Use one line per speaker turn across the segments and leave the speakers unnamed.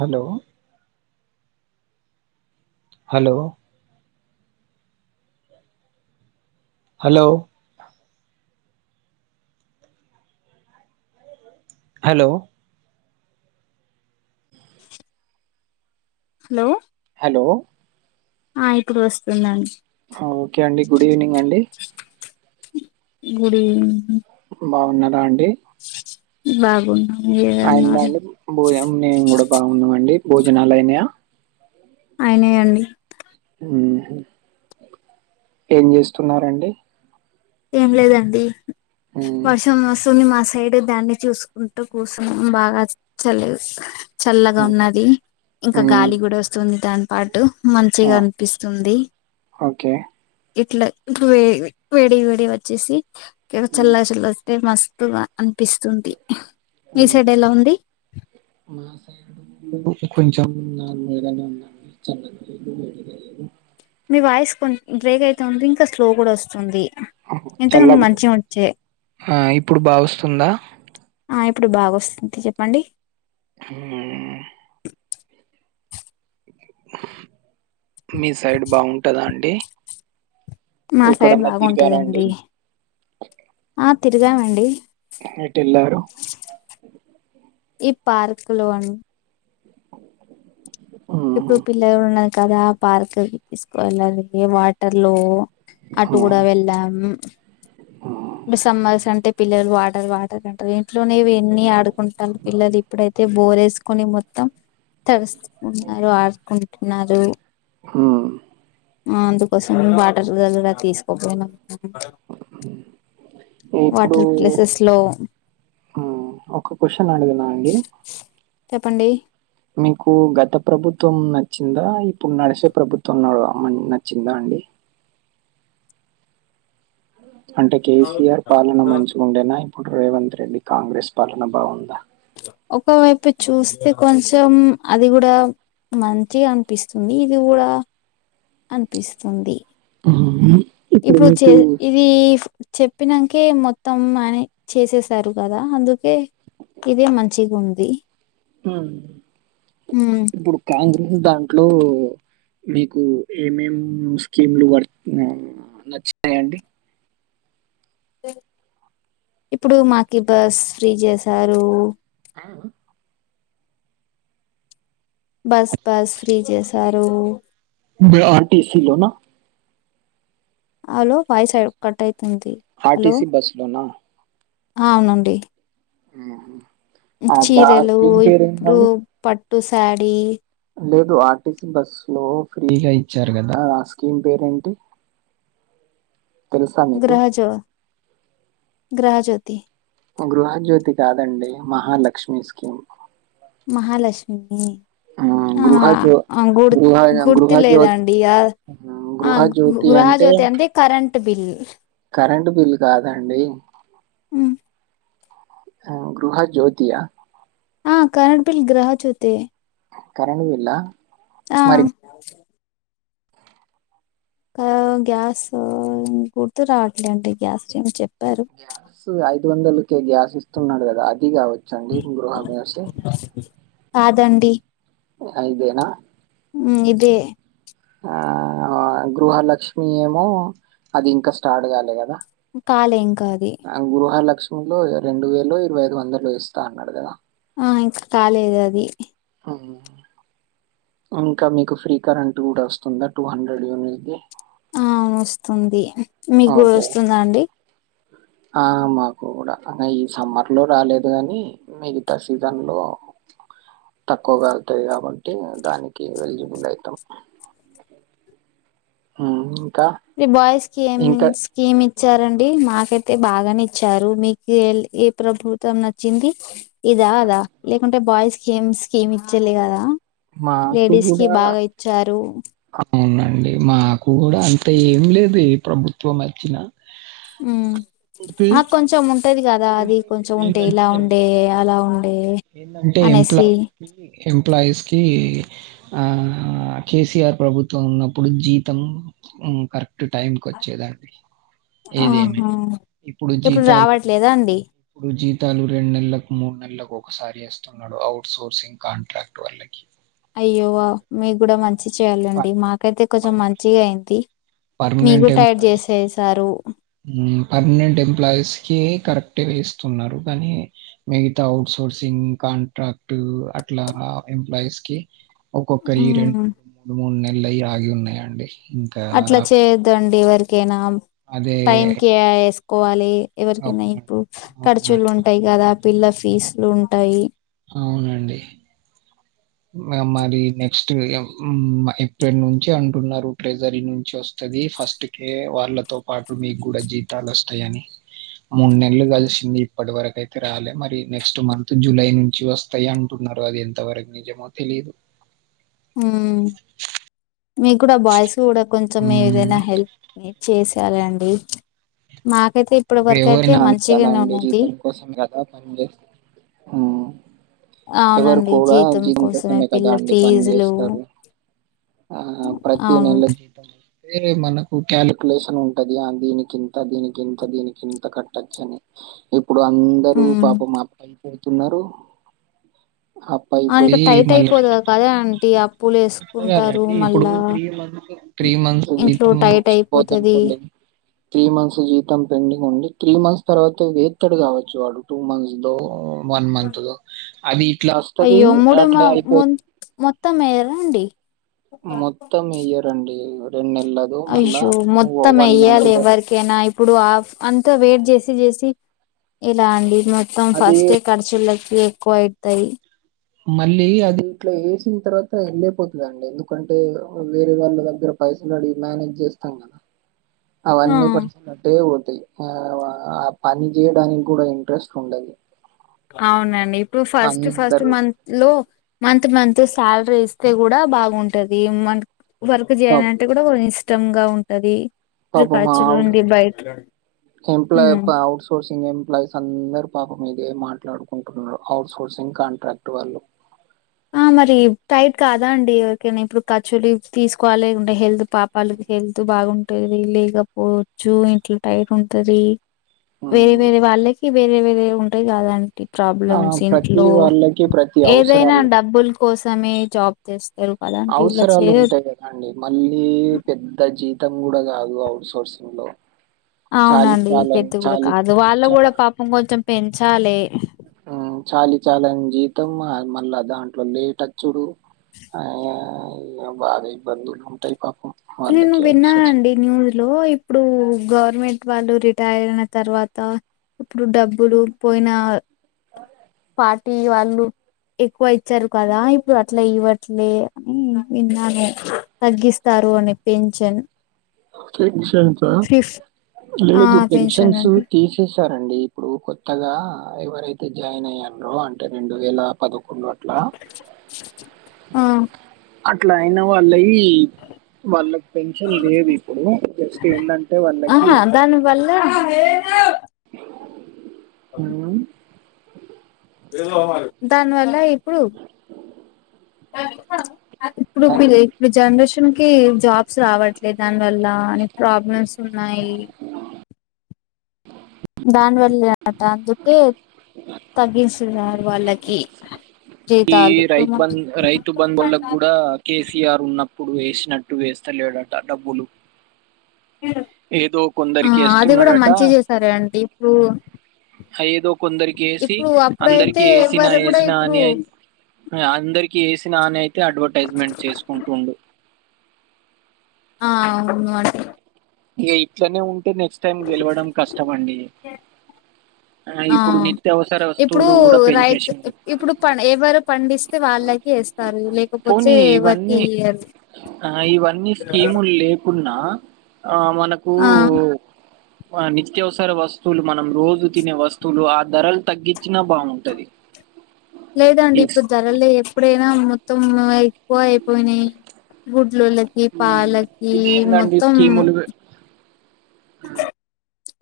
Hello hello hello hello
hello
hello
ఆ ఇప్పుడు వస్తుందండి,
ఓకే అండి గుడ్ ఈవినింగ్ అండి
గుడ్ ఈవెనింగ్
బాగున్నారా అండి,
బాగున్నాం
అయిందా
మీరన్నారు
అండి భోజం మేము కూడా బాగున్నాం, అండి భోజనాలు అయినాయా
అయిన అండీ
ఉహు ఏం ఏంచేస్తున్నారు అండీ
ఏం లేదండి
మ్మ్.
వర్షం వస్తుంది మాసై బయట దాన్ని చూసుకుంటూ కూర్చొన్నాం బాగా చలి వేస్తుంది, చల్లగా ఉన్నది ఇంకా
మ్మ్.
గాలి కూడా వస్తుంది దాని పాటు,
ఆ,
మంచిగా అనిపిస్తుంది
ఓకే
ఇట్లా ఇప్పుడు వే వేడి అడి వచ్చేసి
మ్మ్.
చల్ల చల్లొస్తే మస్తుగా అనిపిస్తుంది, మీ సైడ్
ఉహు
ఎలా ఉంది
మా సైడ్ కూడా కొంచెం అలానే ఉన్నది అండీ చల్గా లేదు లేదు
మీ వాయిస్ కొ బ్రేక్ అయితాంది, ఇంకా స్లో కూడా వస్తుంది.
చల
ఇంతకన్నా
బా
మంచిగా వచ్చే
ఆ ఇప్పుడు బాగా వస్తుందా,
ఆ ఇప్పుడు బాగావోస్తుంది చెప్పండి,
హు మీ సైడ్ బాగుంటదా అండి
మా సైడ్
ఎక్కడన్నా తిరిగారండి
బాగుంటదండి ఆ తిరిగామండి,
ఎట్టు ఎలారు
ఈ పార్క్ లోన్
హ్మ్.
ఇప్పుడు పిల్లలు ఉన్నారు కదా పార్క్ తీసుకు వెెళ్ళాలి వాటర్ లో అటు
హ్మ్.
కూడా వెళ్ళాం
హ్మ్.
ఇ సమ్మర్స్ అంటే పిల్లలు వాటర్ వాటర్ అంటారు ఇంట్లోనేవి ఎన్ని ఆడుకుంటారు పిల్లలు ఇప్పుడైతే బోర్ వేసుకుని మొత్తం తడుస్తున్నారు ఆడుకుంటున్నారు
హ్మ్
ఆ అందుకోసం వాటర్ దగర తీసుకోపోయినం
ఇప్పుడు
వాటర్ ప్లేసెస్ లో
ఒక క్వశ్చన్ అడగనా అండి
చెప్పండి
మీకు గత ప్రభుత్వం నచ్చిందా ఇప్పుడు నడిసే ప్రభుత్వం నడు నచ్చిందా అండి అంటే కేసీఆర్ పాలన మంచిగుండెనా ఇప్పుడు రేవంత్ రెడ్డి కాంగ్రెస్ పాలన బాగుందా
ఒకవైపు చూస్తే కొంచెం అది కూడా మంచిగనిపిస్తుంది ఇది కూడా అనిపిస్తుంది
హ్మ్.
ఇప్పుడు
మీకు
చేదు ఇది చెప్ ప్పినాన్కే మొత్తం అని చేసేసారు కదా అందుకే ఇదే మంచిగుంది
మ్మ్ ఇప్పుడు కాంగ్రెస్ దాంట్లో మీకు ఏమేం స్కీమ్లు వర్ నచ్చినాయండి
ఇప్పుడు మాకి బస్ ఫ్రీ చేసారు
అవున
బస్ పాస్ ఫ్రీ చేసారు
ఆర్టీ సి లో నా
హలో వాయిసడు కట్టయి
ఆర్టీసీ బస్ లోనా
అవునండి
మ్మ్
చీరలు ఇప్పుడు పట్టు శాడి
లేదు ఆర్టీసీ బస్సు లో ఫ్రీగా ఇచ్చారు కదా ఆ స్కీమ్ పేరేంటి తెలుసా మీకు
గ్రహజ్యోతి
గృహజ్యోతి కాదండి మహాలక్ష్మి స్కీమ్
మహాలక్ష్మి
ఉమ్, గృహజ్యో
ఆ గుర్
గృహ
గుర్తు
గృహజ్యోతి
లేదండి ఆ ఆ గృహ జ్యోతి అంటే కరెంట్ బిల్
కరెంటు బిల్ కాదండి
ఉమ్,
ఆ గృహ జ్యోతియ
ఆ కరెంట్ బిల్ గృహ జోతే
కరెంట్ బిల్లా
ఆ
మరి
కా గ్యాస్ గుర్తు రావట్లే అండి గ్యాస్ చెప్
గ్యాస్ ఐదు వందలకి గ్యాస్ ఇస్తున్నడు కదా అది కావ చండీ గృహ [unintelligible]
కాదండి
అయిదేనా
మ్మ్ ఇదే
ఆ గృహ లక్ష్మి ఏమో అది ఇంకా స్టార్ట్ కాలే కదా
కాలే ఇంకా అది
రొండో రెండు వేలు ఇరవై ఐదు వందలు ఇస్తా అన్నాడు కదా
ఆ ఇం కాలేదు అది
ఇంకా మీకు ఫ్రీ కరెంట్ కూడా వస్తుందా టూ హండ్రెడ్ యూనిట్ వి
అ వస్తుంది మీకు
ఓకే
వస్తుందా అండి
ఆ మాకు కూడా అ ఈ సమ్మర్ లో రాలేదు కాని మిగతా సీజన్ లో తక్కువగా కాల్తాయి కాబట్టి దానికి ఎలిజిబుల్ అవుతాం ఊ
బాయ్స్ కన్స్మ్ ఇ ఇచ్చారండి మాకైతే బాగానేచ్చారు మీకు ఏ ప్రభుత్వం నచ్చింది ఇదా అదా లేకుంటే బాయ్స్ స్కీమ్ స్కీమ్ ఇచ్చే కదా
మాకు
లేడీస్ కి
కూడా
బాగా ఇచ్చారు
అవునండి మాకు కూడా అంత ఏం లేదు ప్రభుత్వం వచ్చినా అయితే
ఆ కొంచం ఉంటది కదా అది కొంచెం ఉంటే ఇలా ఉండే అలా ఉండే
ఏంటంటే
అనేసి
ఎంప్లాయస్ కి ఎంప్లాయీస్ కి ఆ కేసీఆర్ ప్రభుత్వం ఉన్నప్పుడు జీతం కరెక్ట్ టైంకి వచ్చ వచ్చేదానికి ఏదిేమి
ఆహా
ఇప్పుడు జీతాలు
రావట్లేదా అండి
ఇప్పుడు జీత జతాలు రెండు నెలలకు మూడు నెలలకు ఒకసారి వేస్తున్నాడు అఔట్ సోర్సింగ్ కాంట్రాక్ట్ వళ్లకి
అయ్యోవా మీకు కూడా మంచి చెయ్యాలండి
పర్
మాకైతే కొంచెం
పర్మ
మంచిగా అయింది మీకు
పర్మనెంట్
టయర్
ఎంప్లాయీ
చేసేసారు
పర్మనెంట్ ఎంప్లాయీస్ కి కరెక్ట్ ఇస్తున్నారు కాగానీ మిగతా అఔట్సోర్స్ కోర్సింగ్ కాంట్రాక్ట్ అట్లా ఎంప్లాయీస్ కి ఒక్కొక్కరి రెండు
ఉమ్
రెండు మూడు మూడు నెల ఆగి ఉన్నాయండి ఇంకా
అట్లా
రావు.
చేయొద్దండి వరికైనా
అదే
టైంకి వేసుకోవాలి ఎవరికనా
అవును.
ఇప్పుడు ఖర్చులు
అవునండి.
ఉంటాయి కదా పిల్ల ఫీజులు ఉంటాయి
అవునండి మరి నెక్స్ట్ ఏప్రిల్ నుంచి అంటున్నారు ట్రెజరీ నుంచి వస్త ఫస్ట్ కేే వాళ్ళతో పాటు మీకు కూడా జీతాలు వస్తాయని మూడు నెలలు కలిసింది ఇప్పటి వరకు అయితే రాలే మరి నెక్స్ట్ మంత్ జులై నుంచి వస్తాయి అంటు న్నారు అది ఎంతవరకు నిజమో తెలిదు
మీ కూడా బాయ్స్ కూడా కొంచం
హ్మ్.
ఏదైనా హెల్ప్ చేసాలండి మాకు
ఇప్పుడు ఎవరి నాంత కదా అండి జీతం కోసం కదా పనిచస్త ఎవరు
అవునండి
కూడా
జీతం
జిన్ కోసమే కదా
పిల్ల
అండి పని
ఫీజులు
చేస్తారు ఆ ప్రతి
అవును
నెల వేరే మనకు కాలకులేషన్ ఉంటది దీనికింత దీనికింత దీనికి ఇంత కట్టచ్చ అని ఇప్పుడు అందరుూ
ఉమ్.
పాప మాపి వెళ్తున్నారు
ఆని ఇక టైట్ అయిపోతు కదే అంటీ అప్పుడు
గండి ఇప్పుడు త్రీ మంత్స్ త్రీ మంత్స్
ఇంట్లో
జీవితం
టైట్
సపోర్త్
అయిపోతది
అనుకోండి త్రీ మంత్స్ జీతం పెండింగ్ ఉండి త్రీ మంత్స్ తర్వాత ఎత్తడు కావచ్చు వాడు టూ మంత్స్ లో వన్ మంత్ లో అది ఇట్లా వస్తుంది
అయ్యో మూడు మా
అట్లా అయిపోతు
మొత్తం వేయరా అండి
మొత్తం ఇయ్యరండి రెం
అయ్యో మొత్తం వెయ్యాలి
దో
ఎవరికైనా ఇప్పుడు ఆఫ్ అంత వెయిట్ చేసి చేసి ఇలా అండి మొత్తం
అది
ఫస్ట్ ఆ ఖర్చులకి ఎక్కువ అతాయి
మళ్ళీ అది ఇట్లా వేసిన తర్వాత వెళ్ళలేపోతుందిండి ఎందుకంటే వేరే వాళ్ళ దగ్గర పైసలు అడిగి మేనేజ్ చేస్తాం కదా
ఆ
అవన్నీ పైసలు అట్టే ఆ ఆ పని చేయడానికి కూడా ఇంట్రెస్ట్ ఉండది
అవునండి ఇప్పుడు ఫస్ట్ ఫస్ట్ మంత్ లో మంత్ మంత్ శాలరీ ఇస్తే కూడా బాగుంటది మ వర్క్
పాప్
జేయనంటే కూడా ఒ ఇష్టంగా ఉంటది. ఇప్పుడు
పాపం
ఖర్చులు
మాఔట్
ఉండి బయట
ఎంప్లా
ఉమ్
ప ఔట్సోర్స్ ంగ్ ఎంప్లాయ్ అందరు పాపం ఇదే మాట్లాడుకుంటున్నారు ఔట్సోర్సింగ్ కాంట్రాక్ట్ వాళ్ళు
ఆ మరి టైట్ కాదా అండి ఓకేనా ఇప్పుడు కర్చులి తీసుకోవాలి ఉండే హెల్త్ పాపాలు హెల్త్ బాగుంటది లేకపోవచ్చు ఇంట్లో టైట్ ఉంటది. వేరే
ఉమ్,
వేరే వాళ్ళకి వేరే వేరే ఉంటయి కదాంటి.
ఆ,
ప్రాబ్లమ్స్
ప్రతి
ఇంట్లో
వాళ్ళకి ప్రతి
ఏదైనా
అవసరాలు
డబ్బుల్ కోసమే జాబ్ చేస్
అవసరాలు ఉంటాయి కదా అండి మళ్ళీ పెద్ద జీతం కూడా కాదు ఔట్సోర్సింగ్ లో చాలి
అవునండి
చాలని
పెద్ద కూడా
చాలి
కాదు వాళ్ళు కూడా
చా-
పాపం కొంచెం పెంచాలి.
ఉమ్ చాలి చాలని జీవితం మళ్ళా దాంట్లో లేటచ్చుడు అయ్ బాగా ఇబ్బందులు ఉంటాయ్ పాపం.
నేను
వాళ్ళకి అవసరం
విన్నానండి న్యూ లో ఇప్పుడు గవర్నమెంట్ వాళ్ళు రిటైర్ అయిన తర్వాత ఇప్పుడు డబ్బులు పోయిన
అవు
అట్టి వాళ్ళు ఎక్కువ ఇచ్చారు కదా ఇప్పుడు అట్లా ఇవ్వట్లే అని విన్నాను తగ్గిస్తారు అని పెంఛన్
పెన్షన్సా
ఆ
లేదు
పెన్షన్
పెన్షన్స్
అండి
తీసే సారండి ఇప్పుడు కొత్తగా ఎవరైతే జాయిన్ అయ్యిండ్రో అంటే రెండు వేల పదకొ కొండు అట్లా
ఆ
అట్ల అయిన వాళ్ళయి ఈ వాళ్ళక్ పెన్షన్ లేదు. ఇప్పుడు. జస్ట్ ఏందంటే వాళ్లకి
ఆహా దాని వల్ల
ఆ
దానివల్ల ఇప్డు ఇప్పుడు
హ
ఇప్పుడీ ఈ జనరేషన్ కి జాబ్స్ రావం అట్లే దాని వల్ల అని ప్రాబ్లమ్స్ ఉన్నాయి. దానివల్ల అట అని జెప్పి తగ్గిచ్చినారు వాళ్ళకి
ఈ
జీతాలు
రైతు బంద్ రైతు బంధు వాళ్ళకి కూడా కేసీఆర్ ఉన్నప్ ఇప్పుడు వేసినట్టు వేస్త లేడట డబ్బులు ఏదో
ఆ
కొందరికి
అది కూడా
ఏస్తున్నాడట.
మంచి చేసారే అండి ఇప్పుడు
ఏదో కొందరికి వేసి
ఇప్పుడు అప్పుడైతే
అందరికి ఏసినా
ఎవరు కూడా
ఏసినా
ఇప్పుడు
అని అందరికి ఏసినా అని అయితే అడ్వర్టైజ్మెంట్ చేసుకుంటుండు.
ఆ అవును అట్
ఇగ ఇట్లనే ఉంటే నెక్స్ట్ టైం గెలవడం కష్టం అండి. ఆ ఇప్పుడు నిత్యవ
ఇప్పుడు రైతు ఇప్పుడు పని ఎవరు పండిస్తే వాళ్ళకి వేస్తారు. లేకపోతే
పోనీ
ఎవరికి
ఇవన్నీ
ఇయ్యరు
ఇవన్నీ స్కీములే కున్నా ఆ మనకు
ఆ
ఆ నిత్యవసర వస్తువులు మనం రోజు తినే వస్తువులు ఆ ధరలు తగ్గించినా బాగుంటది.
లేదండి
ఎస్
ఇప్పుడు ధరలే ఎప్పుడైనా మొత్తం ఎక్కువ ఐపోనాయ్ గుడ్ ట్లులకి పాలకి
ఇదేందండి
మొత్తం
స్కీములు పె-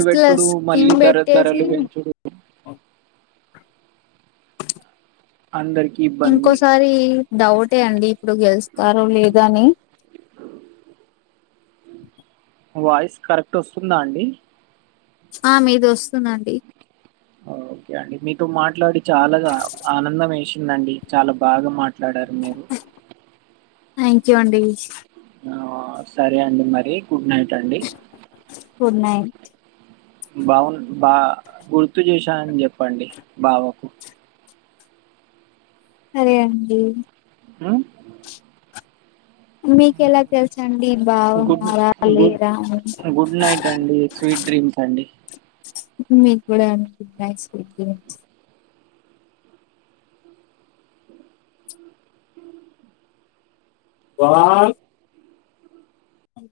ఇస్
పెట్టుడు
లస్ స్కీం
మళ్ళీ ధర
బెట్టేసి
ధరలు పెంచుడు అందరికి ఇబ్బంది
ఇంకోసారి డౌటే అండి. ఇపుడు గెలుస్తారు లేదో అని
వాయిస్ కరెక్ట్ వస్తుందా అండి.
ఆ మీది వస్తుందండి.
ఓకే అండి మీతో మాట్లాడి చాలాగా ఆనందం వేసిందండి చాలా బాగా మాట్ మాట్లాడారు మీరు
థ్యాంక్ యూ అండి
సరే అండి మరి గుడ్ నైట్ అండి.
గుడ్ నైట్
బాగు బా గుర్తు చేశానని చెప్పండి బావకు.
అరే అండి.
అ
మీకెలా తెలుసండి
గుడ్
బాగున్నారా
గుడ్
లేరా అని
గుడ్ నైట్ అండి స్వీట్ గుడ్ నైట్ అండి
మీ కూడా అండి good night sweet dreams. Van